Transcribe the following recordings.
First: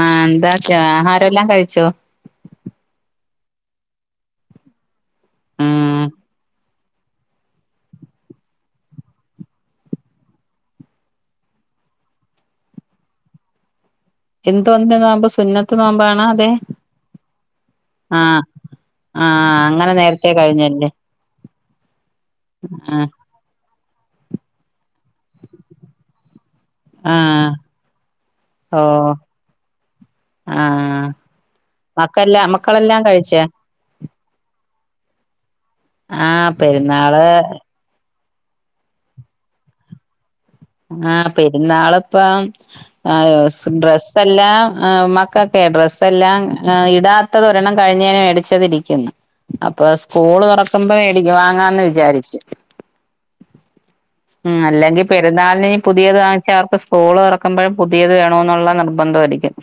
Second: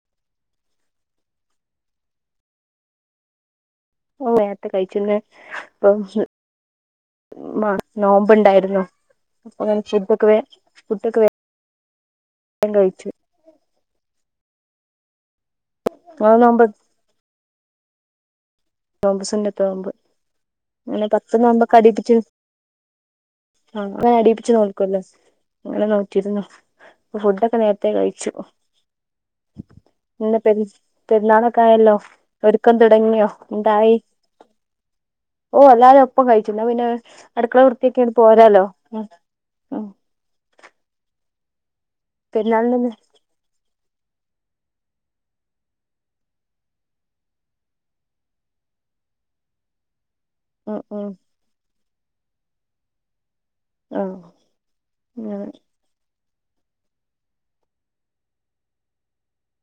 ആ എന്താക്ക ആഹാരൊല്ലാം കഴിച്ചോ ഓ നേരത്തെ കഴിച്ചന്ന് ആഹ് [unintelligible] നോമ്പുണ്ടായിരുന്നു അപ്പൊ ഫുഡൊക്കെ വേ ഫുഡൊക്കെ വേ വേ കഴിച്ചു എന്ത് [unintelligible] സു ത്തു നോമ്പാണോ ഇങ്ങള് അതെ നോമ്പ് ആ ആ അങ്ങനെ നേരത്തെ കഴി ഇനി പത്ത് നോമ്പൊ കടിപ്പിച്ച് ആ ആഹ് അങ്ങനെ അടിയിപ്പിച്ച് നോക്കൊല്ലോ അങ്ങനെ നോറ്റിരുന്നു ആഹ് ഫുഡൊക്കെ നേരത്തെ കഴിച്ചു ഓ ഇന്നിപ്പെ ആഹ് പെരുന്നാളൊക്കെ ആയല്ലോ മക്കെല്ലാ ഒരുക്കം മക്കളെല്ലാം തുടങ്ങിയോ കഴിച്ചോ എന്തായി ഓ അല്ലാരും ഒപ്പം ആഹ് കഴിച്ചു എന്ന പിന്നെ പെരുന്നാള് അടുക്കള വൃത്തിയാ പോരാലോ ആഹ പെരുന്നാളും പെരുന്നാളിന് ഇപ്പം ഡ്രസ്സ് എല്ലാം മക്കക്കെ ഡ്രസ് എല്ലാം ഇടാത്തത് ഒരെണ്ണം കഴിഞ്ഞതിന് മേടിച്ചതിരിക്കുന്നു അപ്പ സ്കൂള് ഉം തുറക്കുമ്പോ ഉം മേടിക്ക വാങ്ങാന്ന് വെ വിചാരിച്ച് ആഹ് ഉം അല്ലെങ്കിൽ അങ്ങനെ പെരുന്നാളിന് ഇനി പുതിയത് വാങ്ങി ച്ചവർക്ക് സ്കൂള് തുറക്കുമ്പോഴ് പുതിയത് വേണം എന്നുള്ള നിർബന്ധ ആയിരിക്കും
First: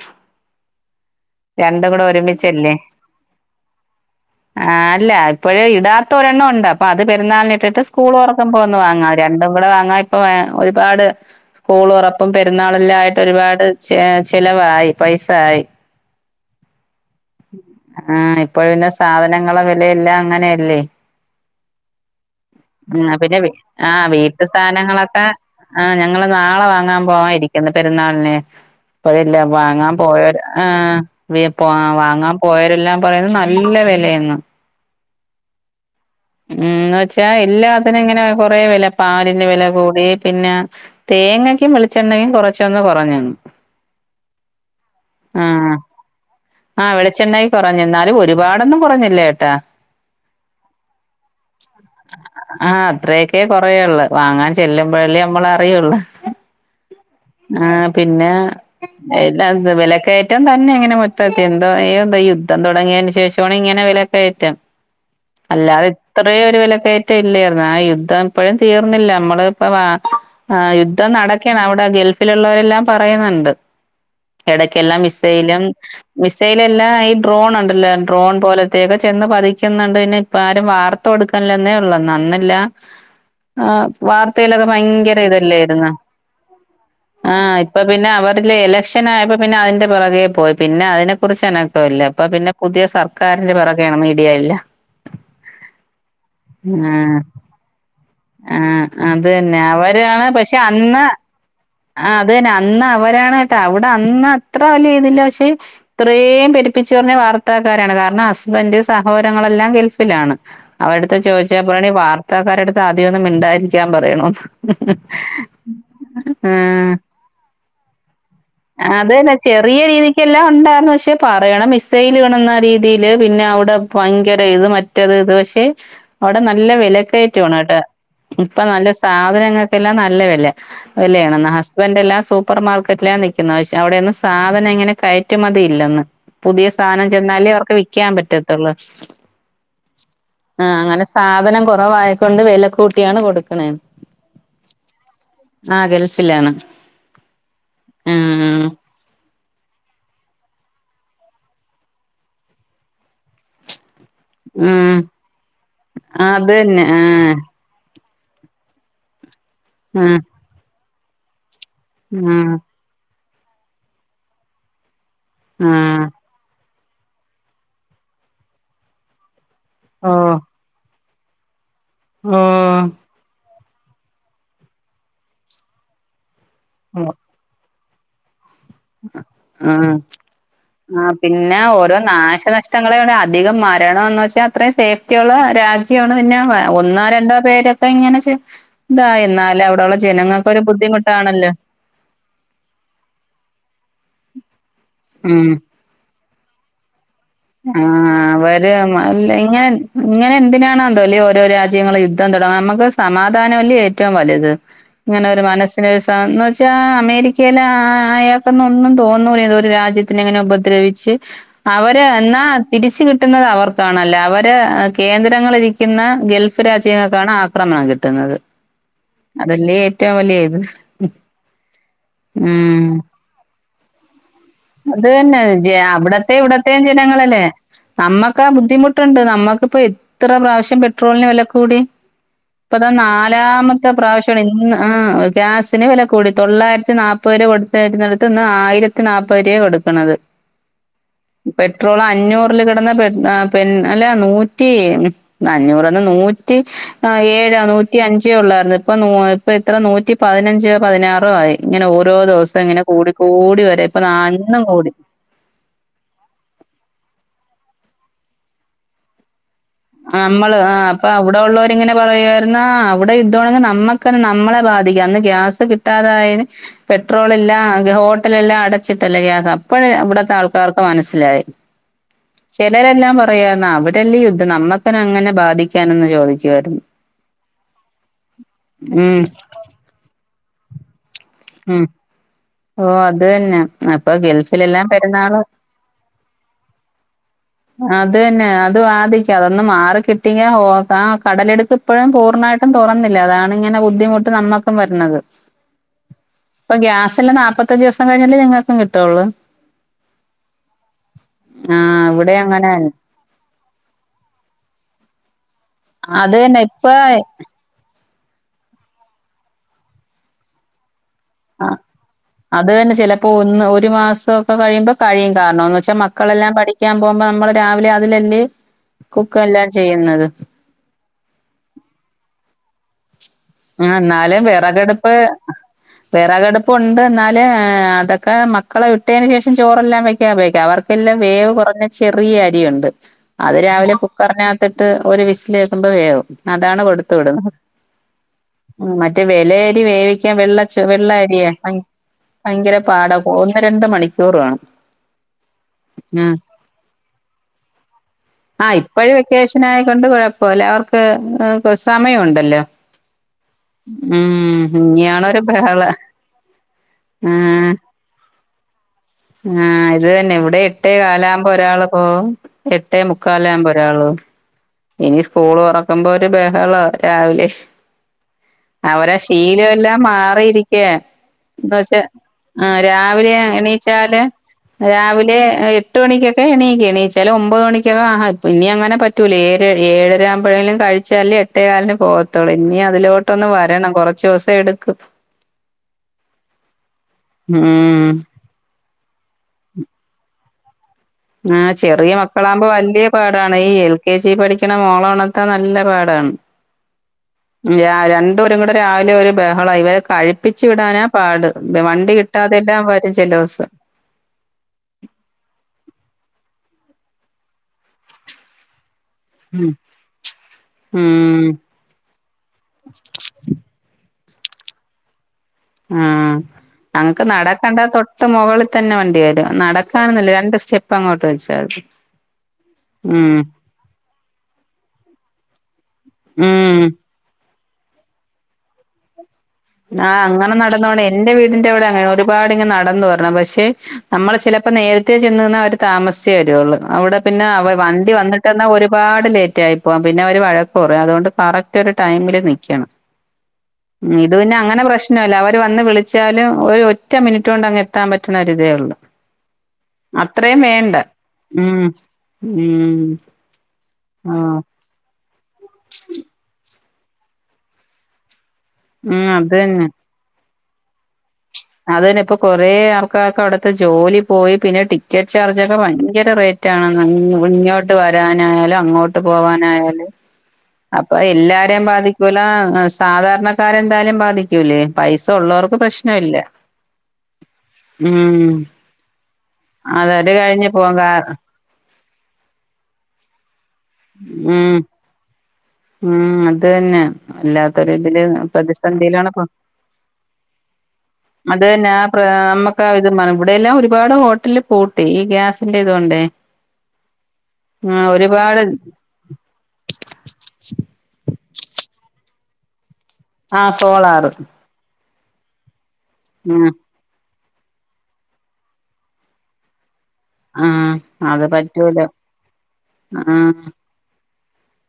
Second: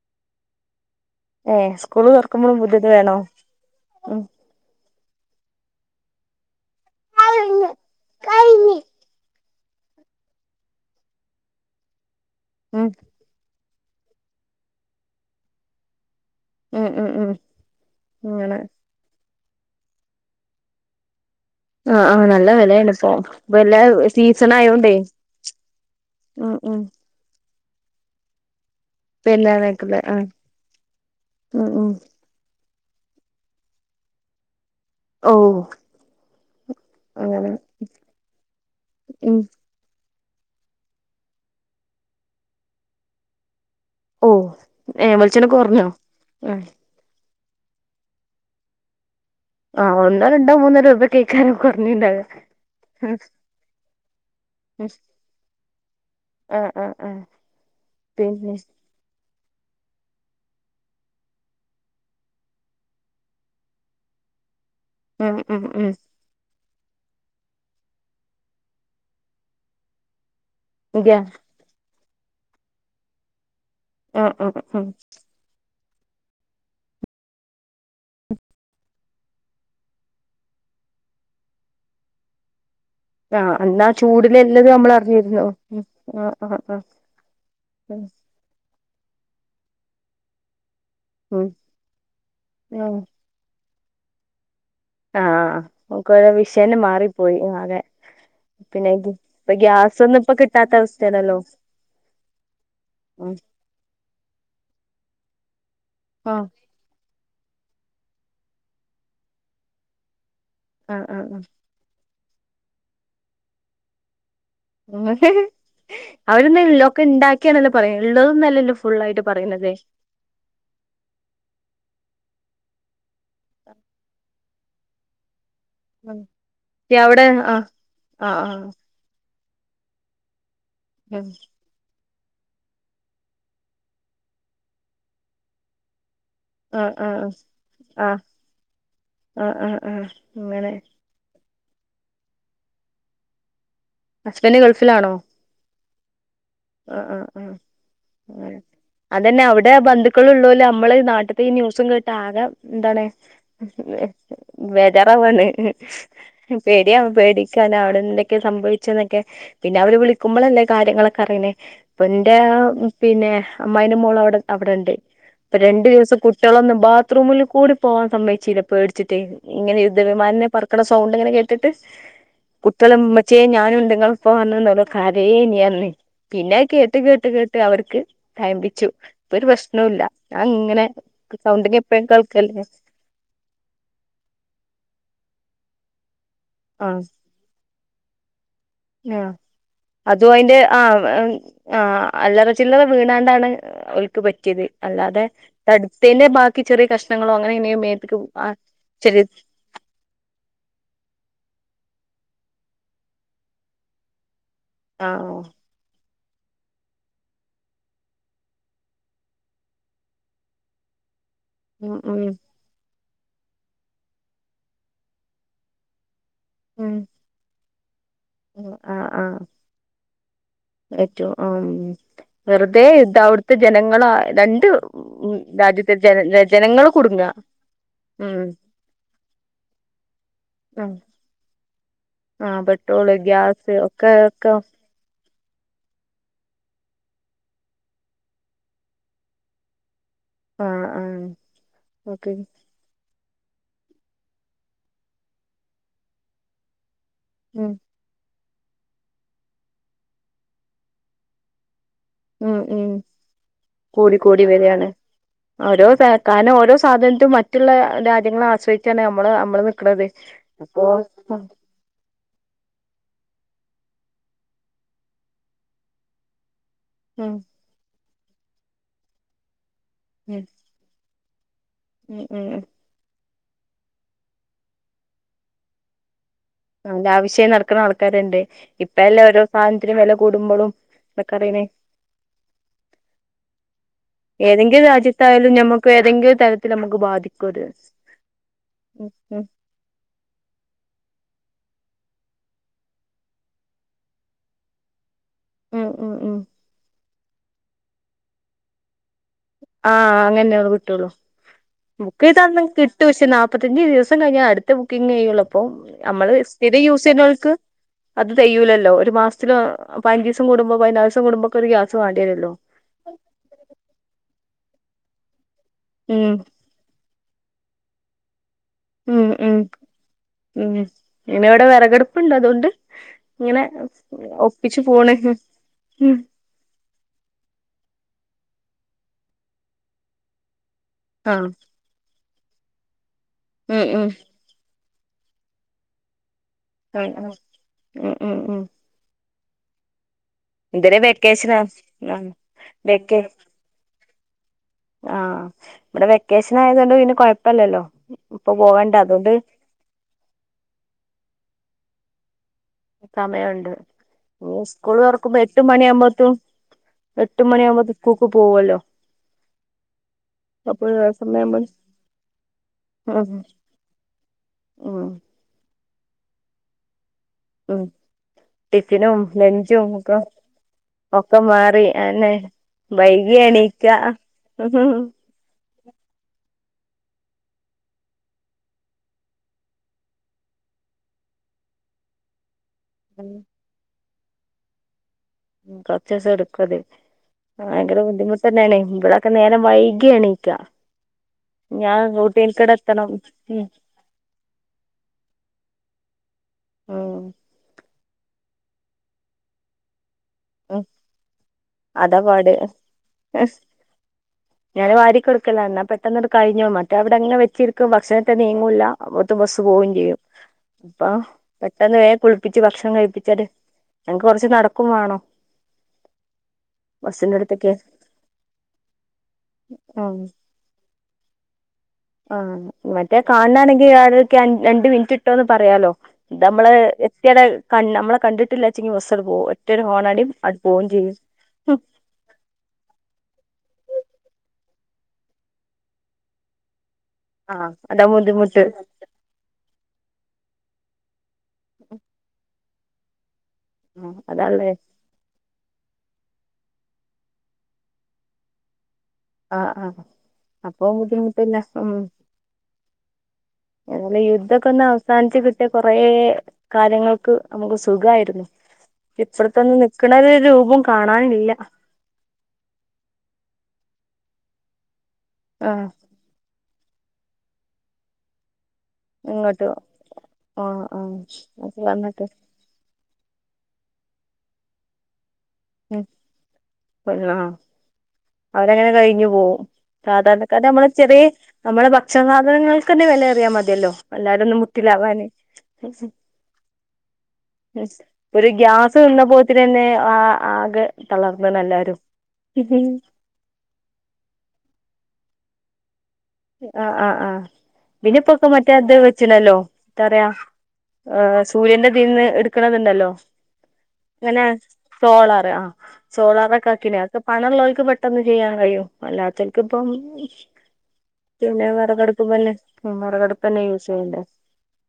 ഏ സ്കൂള് തുറക്കുമ്പോഴും പുതിയത് വേണോ ഉ ഇല്ല ഇപ്പോഴ് ഇടാത്ത ഒരെണ്ണം ഉണ്ട് അപ്പൊ അത് പെരുന്നാലിനിട്ടിട്ട് സ്കൂൾ തുറക്കുമ്പോ ഒന്ന് കഴിഞ്ഞ് വാങ്ങാം രണ്ടും കൂടെ വാങ്ങ ഇപ്പൊ ഒരുപാട് സ്കൂൾ തുറ ഇപ്പം ഉം പെരുന്നാളെല്ലാം ആയിട്ട് ഒരുപാട് ചെ ചിലവായി പൈസയായി ഉം ഉം ഉം ആ അങ്ങനെ ഇപ്പോഴ് പിന്നെ സാധ നങ്ങളെ വില എല്ലാ അങ്ങനെയല്ലേ ആ ആഹ് നല്ല വെലയണ്ട് ഉം പിന്നെ ഇപ്പൊ എല്ലാം സീസൺ ആയോണ്ടെ ആഹ് ഞങ്ങള് നാളെ വാങ്ങാൻ പോവാൻ ഇരി കുന്ന് പെരുന്നാളിനെ ഇപ്പഴല്ലേ പിന്നെ വാങ്ങാൻ നിക്കല് ആഹ് പോയവര് ആ ഉം ഉം വാങ്ങാൻ പോയ എല്ലാം പറയുന്നത് നല്ല വെലയാന്ന ഓഹ് ഉം എന്ന് വെച്ചാ എല്ലാത്തിന് ഇങ്ങനെ കുറെ വെല ഉം പാലിന്റെ വെല കൂടി പിന്നെ തേങ്ങക്കും വെളിച്ചെണ്ണയും കുറച്ചൊന്ന് കുറഞ്ഞെന്ന് ഓ ഏഹ് ആ വെളിച്ചെണ്ണ കൊറഞ്ഞോ കുറഞ്ഞെന്നാലും ഒരുപാടൊന്നും കുറഞ്ഞില്ലേ ആ ഒന്നോ രണ്ടോ മൂന്ന് രൂപയ്ക്കെ ആ അത്രേക്കെ കുറയൊള്ളു വാങ്ങാൻ ചെല്ലുമ്പോഴല്ലെ നമ്മള് അറിയുള്ളു ആഹ് ആഹ് ആഹ് ആ പിന്നെ എല്ലാം വിലക്കയറ്റം തന്നെ ഇങ്ങനെ മൊത്തത്തി എന്തോ എന്താ ഈ യുദ്ധം തുടങ്ങിയെന്ന് ശേഷമാണ് ഇങ്ങനെ വെല കയറ്റം ഉം ഉ ഉം ണ്ട് ഒരു വില കയറ്റം ഇല്ലെർന്ന ആ യുദ്ധം ഇപ്പോഴും തീർന്നില്ല നമ്മള ഇപ്പ വാ ആ യുദ്ധം ഗ്യ നടക്കേണ് അവിടെ ഗൾഫ് ഫിലുള്ളവരെല്ലാം പറയുന്നുണ്ട് ആഹ് ആഹ് ഉം എടക്കെല്ലാം മിസൈലും മിസൈൽ അല്ലാ ഈ ഡ്രോൺ ഉണ്ട് ല്ല ഡ്രോൺ പോലത്തെ ഒക്കെ ചെന്ന് പതിക്കുന്നുണ്ട് പിന്നെ ഇപ്പ ആരും വാർ ത്ത് കൊട്ക്കെല്ലെന്നെ ഒള്ളെന്ന് അന്ന് ഇല്ല ആഹ് അന്നാ ചൂടില് വാർത്തയിലൊക്കെ എല്ലതും നമ്മൾ ഭയങ്കര ഇത് അറിഞ്ഞിരുന്നു ഉം അല്ലെയ്ര്ന്ന് ആഹ് ആഹ് ആഹ് ആഹ് ഇപ്പ പിന്നെ അവരിൽ എലക്ഷ [unintelligible] ഇപ്പ പിന്നെ അതിന്റെ പുറകെ പോയി പിന്നെ അതിനെ ഉം കുറിച്ച് അനക്കവില്ല പ്പൊ പിന്നെ പുതിയ ഉം സർക്കാരിന്റെ പറ ക്കെണം മീഡിയായിൽ ആഹ് ഒക്കെ വിഷയന്നെ ആഹ് മാറിപ്പോയി ആകെ ആഹ് പിന്നെ ഇത് അത് ഇപ്പ തന്നെ ഗ്യാസൊന്നും കിട്ടാത്ത അവസ്ഥയിലല്ലോ ആ അതെന്നെ അന്ന് അവരാണ് കേട്ടോ അവിടെ അന്ന് അത്ര പ്പ വല്യ ഇതില്ല പക്ഷെ ആഹ് ഇത്രയും പെരുപ്പിച്ച് പറഞ്ഞ വാർ ത്തക്കാരാണ് കാരണം ഹസ്ബൻഡ് സഹോരങ്ങളെല്ലാം ഗൾഫിലാണ് ആഹ് അവിരെട്ത്ത് ചോയ്ച്ചപ്പോരെ വാർ ത്താക്കാരെട്ത്ത് ആദ്യം ഒന്നു മിണ്ടാതിരിക്കാൻ പറയണോന്ന് ഓല് അവര് [unintelligible] ല്ലൊക്കെ ണ്ടാക്കി [unintelligible] അതെന്നെ ചെറിയ രീതിക്കെല്ലാം ഒണ്ടാര്ന്നു പക്ഷെ പറയണ മിസൈൽ വീണെന്ന് ദേ ദേ ല്ല് പിന്നെ അവിടെ ഭയങ്ക ഇത് മറ്റേത് ഇത് പക്ഷെ അവിടെ നല്ല വില അവിടെ കയറ്റമാണ് ആഹ് കേട്ടോ ആഹ് ഇപ്പൊ ആഹ് നല്ല സാ സാധനങ്ങൾക്കെല്ലാം നല്ല വില ആഹ് വിലയാണെന്ന് ഹസ്ബൻഡ് എല്ലാം സൂപ്പർ മാർക്കറ്റിലാ നി ക്കുന്നത് പക്ഷേ അവിടെ ഒന്നും സാധനം ഇങ്ങനെ കയറ്റുമതി ഇല്ലന്ന് പുതിയ ആഹ് സാധനം ചെന്നാലേ അവർക്ക് വിക്കാൻ ആഹ് പറ്റത്തുള്ളൂ ആഹ് ആഹ് ആഹ് ആ അങ്ങനെ സാധനം കൊ വായിക്കൊണ്ട് വില കൂട്ടിയാണ് കൊടുക്കണേന്ന് ഹസ്ബൻഡ് ഗൾഫിലാണോ ആ ഗെൾഫ് ആഹ് ആഹ് ആഹ് അങ്ങനെ അറ്റ് അതന്നെ അവിടെ ബന്ധുക്കളുള്ളോല് അമ്മള് ഈ നാട്ട്ത്തെ ഈ ന്യൂസും കേട്ട് ആകെ എന്താണ് ആ ബേജാറാവുവാണ് അതന്നെ പേടിയാ ആ പേടിക്കാന അവിടന്തെ ഒക്കെ സംഭവിച്ചതൊക്കെ പിന്നെ അവര് വിളിക്കുമ്പളല്ലേ കാര്യങ്ങളൊക്കെ അറിയ്ണ് പ്പന്റെ ആ ആ പിന്നെ അമ്മായിന്റെ മോള് അവിടെ അവിടെണ്ട് ഇപ്പ രണ്ടു ആഹ് ദിവസം കുട്ടികളൊന്നും ബാത്റൂമില് കൂടി പോവാൻ സമ്മയിച്ചില്ല പേടിച്ചിട്ടേ ഇങ്ങനെ ഓ യുദ്ധവിമാനന്നെ പറക്കണ സ സൗണ്ട് ഇങ്ങന കേട്ട് ട്ട് ഓ കുട്ടികളുമ്മച്ചിയെ ഞാൻ നുണ്ട് ഇങ്ങള്‌പ്പൊ വന്ന്ന്നോളോ കരയേ ഞ്ഞ് അന്ന് പിന്നെ അഅ് കേട്ട് കേട്ട് കേട്ട് അവർക്ക് തയമ്പിച്ചു ഇപ്പൊ ഒരു ആ പ്രശ്നവും ഇല്ല ഞാൻ ഇങ്ങനെ ആ പിന്നെ സൗണ്ടിങ് ഓരോ എപ്പഴും കേൾക്കല്ലേ നാശനഷ്ടങ്ങളെയടെ അധികം മരണംന്ന് വച്ചാ അത്രയും സേഫ്റ്റിയുള്ള രാജ്യ ണ് പിന്നെ ഒന്നോ രണ്ടോ പേര് ത്തെ ഇങ്ങനെ ഷെ ആ അതും അയിന്റെ ആ ബുദ്ധിമുട്ടാണല്ലോ ആ അല്ലറ ചില്ലറ വീണാണ്ടാണ് അവൾക്ക് പറ്റിയത് അല്ലാതെ തടുത്തേയ്ൻ്റെ ബാ ക്കി ചെറ്യേ കഷ് ആ അവര് ശരി ല്ല ഇങ്ങനെ ഇങ്ങനെ എന്തിനാണാന്തോല്ലെ ഓരോ രാജ് രജ്യങ്ങള് യുദ്ധം തുടങ്ങു നമുക്ക് സമാധാനം അല്ലേ ഏറ്റവും വലുത് ആ ഇങ്ങനെ ഒരു മനസ്സിനേസ് താന്ന് വെച്ചാ അമേരിക്കയിലെ ആ ആയാക്കുന്നൊന്നും തോന്നൂല ഇതൊരു രാജ്യത്തിനെ ഇങ്ങനെ ഉപദ്രവിച്ച് ഉം [unintelligible] ഉം എന്നാ തിരിച്ച് കിട്ട് ട്ടുന്നത് അവർക്കാണല്ല അവര് കേന്ദ്രങ്ങളിരിക്കുന്ന ഗൾഫ് രാജ്യങ്ങക്കാണ് അ പ്രണ ആഹ് ആഹ് ഏറ്റവും വലിയ ഇത് ഏറ്റവും ആ വെറുതെ ഉം ഇ അവിടുത്തെ ജനങ്ങള അത് തന്നെ അവിടത്തെ ഇവിടത്തേ ജനങ്ങള് കുടുങ്ങ ജനങ്ങളല്ലേ ഉം നമ്മക്ക ബുദ്ധിമുട്ടുണ്ട് നമ്മക്കിപ്പോ എത്ര പ്രാവശ്യം ആ പെട്രോളിന് വില കൂടി ആ ഇപ്പൊതാ പെട്രോള് ഗ്യാസ് നാലാമത്തെ ഒക്കെ പ്രാവശ്യമാണ് ഒക്കെ ഇന്ന് ആ ഗ്യാസിന് വില കൂടി തൊള്ളായിരത്തി നാപത് രൂപ കൊടുത്തെന്നിടുത്ത് ഇന്ന് ആയിരത്തി നാപ്പ- പൊരിയ കൊടുക്ക്ണത് ആ ആ പെട്രോള് ഓക്കെ അഞ്ഞൂറില് കെടന്ന് പെ- ആ പിന്ന അല്ലാ നൂറ്റി അഞ്ഞൂറ്ന്ന് നൂറ്റി ആ ഏഴാ ഉം നൂറ്റി അഞ്ചോ ഉള്ള ഇപ്പ ഇപ്പ ഇത്ര നൂറ്റി പതിനഞ്ചോ പതിനാറോ ആയി ഇങ്ങനെ ഓരോ ദിവസം ഇങ്ങനെ കൂടി കൂടി വര കുടി ക്കൂടി വരാണ് ഓരോക്കാനോ പ്പോഓരോ സാധനത്തും മറ്റുള്ള രാജ്യങ്ങളെ ആശ്രയിച്ചാണ് നമ്മള് അമ്മള്‌ അമ്മള് ആ അപ്പൊ അവിടെ ഉള്ളോരിങ്ങനെ പറയേർന്നോ അവ്ടെ ഇതോണ്ട് നമ്മക്ക് നമ്മളെ ബാധിക്കും അന്ന് ഗ്യാസ് കിട്ടാതായേന് ഉം പെട്രോളില്ലാ അങ്ങനെ ഹോട് ട്ടിലെല്ലാം എല്ലാ അടച്ചിട്ടല്ലേ ജാഥ ഇപ്പഴേ അവിടത്തെ ഉം ആൾക്കാർക്ക് മനസി ലായി ഉം ഉം ചെലരെല്ലാം പർ കയ്യൊന്നാ അവിടെ ല്ലേ ഈ യുദ്ധ് ദ്ധം നമ്മുക്ക്നെ അങ്ങനെ ബാധിക്കാനൊന്ന് യോഗ അനാവശ്യായി നടക്ക്ണ ആൾക്കാര്ണ്ട് ഉം ഇപ്പഴല്ലേ ഓരോ സാധനത്തിനും വെല കൂടുമ്പളും ഇതൊക്കെ അറിയ്ണേ ഉം ഓഹ് അത് തന്നെ അപ്പൊ [inaudible] ഏതൊങ്കിലും ഗൾഫിലെല്ലാം പെരുന്നാള് രാജ്യത്തായാലും ഞമ്മക്ക് ഏതെങ്കിലും തരത്തില് നമ്മക്ക് ബാധിക്കും അത് അതെന്നെ അത് ഉം ബാധിക്കും ഉം അതൊന്ന് മാറിക്കിട്ട്യാ ഒ ആ കടലെടുപ്പ് ഇപ്പോഴും പൂർണ്ണായിട്ടും തുറന്നില്ല അതാണ് ഇങ്ങനെ ബുദ്ധിമുട്ട് നമ്മുക്കും വരുന്നത് ഉം ഉം ഉം പ്പല്ലാ നാല്പ്പത്തഞ്ച്ദൂസം കഴിഞ്ഞല്ലെ ഞങ്ങക്കും കിട്ടൊള് ആ അങ്ങന്നേ കിട്ടുള്ളു ആഹ് ബുക്ക് ഇവിടെ ചെയ്ത അങ്ങനെ [unintelligible] കിട്ടുംക്ഷേ നാപ്പത്തഞ്ച് ദിവസം കഴിഞ്ഞ അടുത്ത ബുക്കിംഗ് ചെയ്യുള്ളൂ അപ്പോം നമ്മള് അത് തന്നെ ഇപ്പ സ്ഥിരയൂസ് ചെയ്യുന്നോല്ക്ക് അത് തെയ്യൂലല്ലോ ഒരു മാസത്തില് പൈഞ്ചിസം കൂടുമ്പോ [unintelligible] ആ ഒരു ഗ്യാസ് വേണ്ടി വരുല്ലോ അത് തന്നെ ചിലപ്പോൾ ഒന്ന് ഒരു മാസോ അത് കഴിയുമ്പോ കഴിയും കാരണോന്ന് വെച്ചാ ഉം മക്കളെല്ലാം പഠിക്കാ പോകുമ്പ നമ്മള് രാവിലെ അതിലല്ലേ ഉം കുക്ക് ഉം എല്ലാം ചെയ്യുന്നത് ഉ പിന്നെ ഇവിടെ വെറകടുപ്പുണ്ട് അതുകൊണ്ട് ഇങ്ങനെ ആ എന്നാലും ഒപ്പിച്ചു വെറകടുപ്പ് പോണ് ആഹ് വെറകടുപ്പ് ഉണ്ട് എന്നാല് അതൊക്കെ മക്കളെ വിട്ടതിന് ശേഷം ചോറെല്ലാം വെക്കാൻ ഉപയോഗിക്കാം അവർക്ക് എല്ലാം വേവ് കുറഞ്ഞ ചെ ചെറിയ അരിയുണ്ട് അത് ഉം രാവിലെ ഉം കുക്കറിനകത്ത്ട്ട് ത് ഒരു വിസ്ൽ കേക്കുമ്പോ വേവും അതാണ് ആ കൊടുത്തു ആ വിടുന്നത് ഉ ഉം ഉം മറ്റേ വിലയരി വേവ വെള്ള ചോ ഇതൊരു വെള്ള അരിയ വെക്കേഷനാ ആഹ് ഭയങ്കര പാട ഒന്ന് രണ്ട് മണി ചോറ് വേണം. ആ. ഇവിടെ വെക്കേഷൻ ആയതൊണ്ട് പിന്നെ കൊഴ്പ്പല്ലല്ലോ. ആ. ഇപ്പോഴും വെക്കേഷനായി കൊണ്ട് കുഴപ്പല്ല അവർക്ക് സമയം ഉണ്ടല്ലോ. സമയമുണ്ട്. സ്കൂൾ തുറക്കുമ്പോ ഇനിയാണൊരു എട്ട് മണിയ ബഹളം ആകുമ്പോത്ത് എട്ട് മണിയ ആകുമ്പോത്തിന് സ്കൂൾക്ക് പോവല്ലോ. ആ. ഇത് തന്നെ. ഇവിടെ അപ്പൊ എട്ടേ ആ കാലാവകുമ്പോ സമയാവുമ്പോ ഒരാള് പോകും എട്ടേ ഉം മുക്കാലാകുമ്പോ ഒരാള് പോകും. ഉം ഇനി സ്കൂൾ തൊറ ന്തോ.. ഒരു ബഹള രാവിലെ. ഉം അവരെ ടിഫിനും ശീലം ലഞ്ചും എല്ലാം ഒക്കെ മാറിയിരിക്ക ഒക്കെ എന്ന് മാറി വെച്ചാ അന്നെ ആ രാവിലെ വൈകി എണീക്ക എണീച്ചാല് രാവിലെ എട്ട് മണിക്കൊക്കെ എണീക്ക എണീ ചിലർ ഒമ്പത് മണിക്കൊക്കെ ആഹാ ഇനി അങ്ങനെ പറ്റൂലേ. ഏഴര ആവുമ്പഴേലും കഴിച്ചാല് എട്ടേ കാലിന് പോവത്തൊള്ളൂ. ഇനി അതിലോട്ടൊന്ന് വരണം. കൊറ.. ചോസ എടുക്കും. കൊർച്ചൂസം എടുക്കും അത്. ഭയങ്കര ഉം ബുദ്ധിമുട്ട് തന്നെയാണ്. ഒക്കെ നേരം വൈകി എണീക്ക. ആ. ഞാൻ ചെറിയ മക്കളാകുമ്പോ റൂട്ടീൻക്കടെ വലിയ എത്തണം പാടാണ്. ഉം ഈ എൽ കെ ജി പഠിക്കണ മോളോണർത്താൻ നല്ല പാടാണ്. ഉം രണ്ടോരും കൂടെ രാവിലെ ഒരു ബഹള. ഇവരെ കഴി ഒപ്പിച്ചു ഉം വിടാനാ പാട്. വണ്ടി അതാ പാട് കിട്ടാതെല്ലാം വരും ചെല ദിവസം. പെട്ടന്ന് കഴിഞ്ഞോമാറ്റും അവിടെ അങ്ങനെ വെച്ചിരിക്കും ഭക്ഷണൊട്ട് നീങ്ങുല്ല. അപ്പോത്ത്ന് ബസ് ഉം പോവും ചെയ്യും. അപ്പൊ ഉം പെട്ടെന്ന് വേഗം കുളിപ്പിച്ച് ഭക്ഷണം കഴിപ്പിച്ചാല്. ഞങ്ങക്ക് കുറച്ച് നടക്കും വേണം. ആ ഞങ്ങക്ക് ബസ്സിന്റടുത്ത്ക്ക് നടക്കണ്ട തൊട്ട് മുകളിൽ തന്നെ വണ്ടി വരും. നടക്കാനൊന്നുല്ല. രണ്ട് സ്റ്റെപ്പ് അങ്ങോട്ട് വെച്ച ചതി ആ മറ്റേ കാണാണെങ്കിൽ ആടക്കി രണ്ട് മിൻറ്റ്ട്ടോന്ന് പറയാലോ. ഇത് നമ്മള് ഉം എത്തിയത കണ്ണ് നമ്മളെ കണ്ടിട്ടില്ലാച്ചെങ്കി ബസ്സ് ആണ്ട് പോവും ആ. അങ്ങനെ നടന്ന് വണം ചെയ്യും എന്റെ വീടിന്റെ ഇവിടെ അങ്ങനെ ഒരുപാട് ഇങ്ങട്ട് നടന്ന് വരണം പക്ഷെ നമ്മള് ചെല അപ്പൊ നേരത്തെേ ചെന്ന് നിന്നാ അവര് താമസിച്ചേ വരുയുള്ളൂ. അവിടെ പിന്നെ ആഹ് അവ അതാ വണ്ടി ബുദ്ധിമുട്ട് വന്നിട്ട്ന്നാ ഒരുപാട് ലേറ്റ് ആയി പോവാം പിന്നെ അവര് വഴ കുറേ അതു കൊണ്ട് കറക്റ്റ് ഒരു ടൈമില് നിക് എണം. ഉം. അതെ. ത് പിന്നെ അങ്ങനെ പ്രശ്നല്ല അവര് വന്ന് വിളിച്ചാലും ഒരു ഒറ്റ മിനിറ്റ് കൊണ്ട് അങ്ങ് എത്താൻ പറ്റണ ഒരുരിതേ ഉള്ളു ആഹ് ആഹ് അത്രയും അപ്പൊ വേണ്ട ബുദ്ധിമുട്ടില്ല ഉം ഉം അല്ല ആഹ് യുദ്ധക്ക ഒന്ന് അവസാൻ ൻ്റെ കുറെ കാര്യങ്ങൾക്ക് നമുക്ക് സുഖായിരുന്നു ഉം അത് ഇപ്പത്തന്ന തന്നെ നിക്കണ ഒരു ന്നും കാണാനില്ല അത് തന്നെ ഇപ്പൊ കൊറെ ആൾക്കാർക്ക് അവിടത്തെ ജോലി പോയി പിന്നെ ടി ടിക്കറ്റ് ചാർജന്നെ ആഹ് ഭയങ്കര റേറ്റ് റ്റ മുന്നോട്ട് വരാനായാലും അങ്ങോട്ട് ഇങ്ങോട്ട് പോവാനായല് ആഹ് ആഹ് അപ്പ അത് എല്ലാരെയും പറഞ്ഞിട്ട് ബാധിക്കൂല സാധാരണക്കാരെന്തായാലും ബാധിക്കൂല്ലേ പൈസ അ ഉള്ളവർക്ക് പ്രശ്നം ഇല്ല കൊല്ല ഉം അവരങ്ങനെ കഴിഞ്ഞു പോവും അതത് സാധാരണക്കാര കഴിഞ്ഞ് നമ്മളെ പോകാ ചെറിയ നമ്മളെ ഉച്ച സാധനങ്ങൾക്ക്ന്നെ വില ഏറിയാ മതി ഇല്ലോ എല്ലാര ഒന്നും ഉം മുട്ടിലവാന് ഉം അത് തന്നെ വല്ലാത്തൊരു ഇതില് ഒരു ഗ്യാസ് നിന്ന പ്രതിസന്ധിയിലാണ് ഇപ്പൊ പോത്തിനന്നെആ ആകെ തളർന്ണ് അത് തന്നെ എല്ലാരും ആ പ്ര ഹ് ഹ് നമ്മക്ക് ഇത് ഇവിടെയെല്ലാം ഒരുപാട് ഹോട്ടൽ പൂട്ടി ഈ ഗ്യാസിന്റെ ഇതുകൊണ്ടേ ആഹ ആഹ് ആഹ് ആ പിന്നയിപ്പൊക്കെ ഒരുപാട് മറ്റെ- ഇത് വെച്ച്ണല്ലോ ത്താറിയാ എ സൂര്യന്റെ ഇതിന്ന് എട് നിക്ണത് ണ്ടല്ലോ ആഹ് സോളാറ് സോളാറ് ആ ഉം സോളാറൊക്കെആക്കിനി അഒക്കെ പണള്ളോൽക്ക് പെട്ടെന്ന് ചെയ്യാൻ കഴിയും അല്ലാതോൽക്ക്പ്പം ആഹ് അത് പറ്റൂലോ വിറകടുപ്പുമ്മന്നെ ആ വിറകടുപ്പന്നെ യൂസ് ചെയ്യണ്ടേ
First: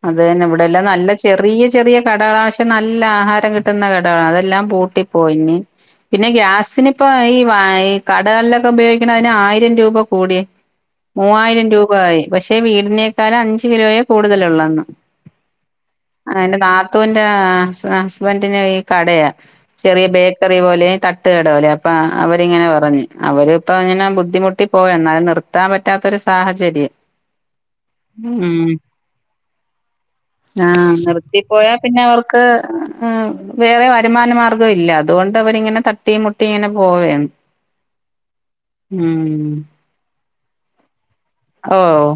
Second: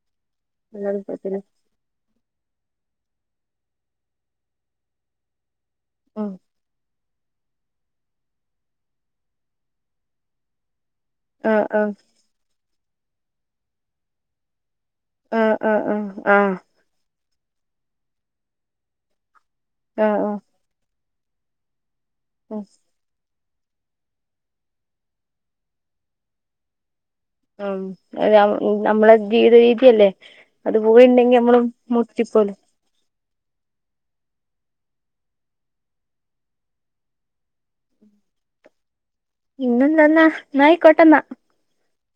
അത് തന്നെ ഇവിടെല്ലാം എല്ലാരും നല്ല ഇപ്പത്തിന് ചെറിയ ചെറിയ കടകാശം നല്ല ആഹാരം കി കിട്ടുന്ന കടാ അതെല്ലാം പൂട്ടി പോയിഞ്ഞി പിന്നെ ഉം ഗ്യാസിന് ഇപ്പൊ ഈ വാ ഈ കടകൾലൊക്കെ ഉപയോയിക്ക്‌ണയ്ന് ആയിരം രൂപ കൂടിയെ ആഹ് മൂവായിരം രൂപ ആയി പക്ഷെ വീ തിനെക്കാളും അഞ്ച് കിലോയേ കൂടുതലുള്ളോന്ന് ആഹ് ആ ആ ആഹ് ന്റെ ആ ഹസ് ഹസ്ബന്റിന് ഈ കടയ ചെറിയ ആഹ് ആഹ് ആഹ് ബേക്കറി പോലെയും തട്ട് തേടോലേ പ ഉം അവരിങ്ങനെ പറഞ്ഞ് അവര് പ്പിങ്ങന ബുദ്ധിമുട്ടി പോയ് എന്നാലും നിർത്താൻ പറ്റാത്തൊരു സാഹചര്യം ആം ഉം [unintelligible] നമ്മളെ ജീവിത രീതിയല്ലേ അത് ആഹ് പോയി ഇണ്ടെങ്കി നമ്മളും മുട്ടിപോവുലേ ആ വേറെ വരുമാനമാർഗ്ഗം ഇല്ല അതുകൊണ്ട് അവരിങ്ങനെ തട്ടിം മുട്ടിം ഇങ്ങനെ പോവേണ് ഉം ഇന്നൊന്നെന്ന ന്ന ആയികൊട്ടെന്ന ഓഹ്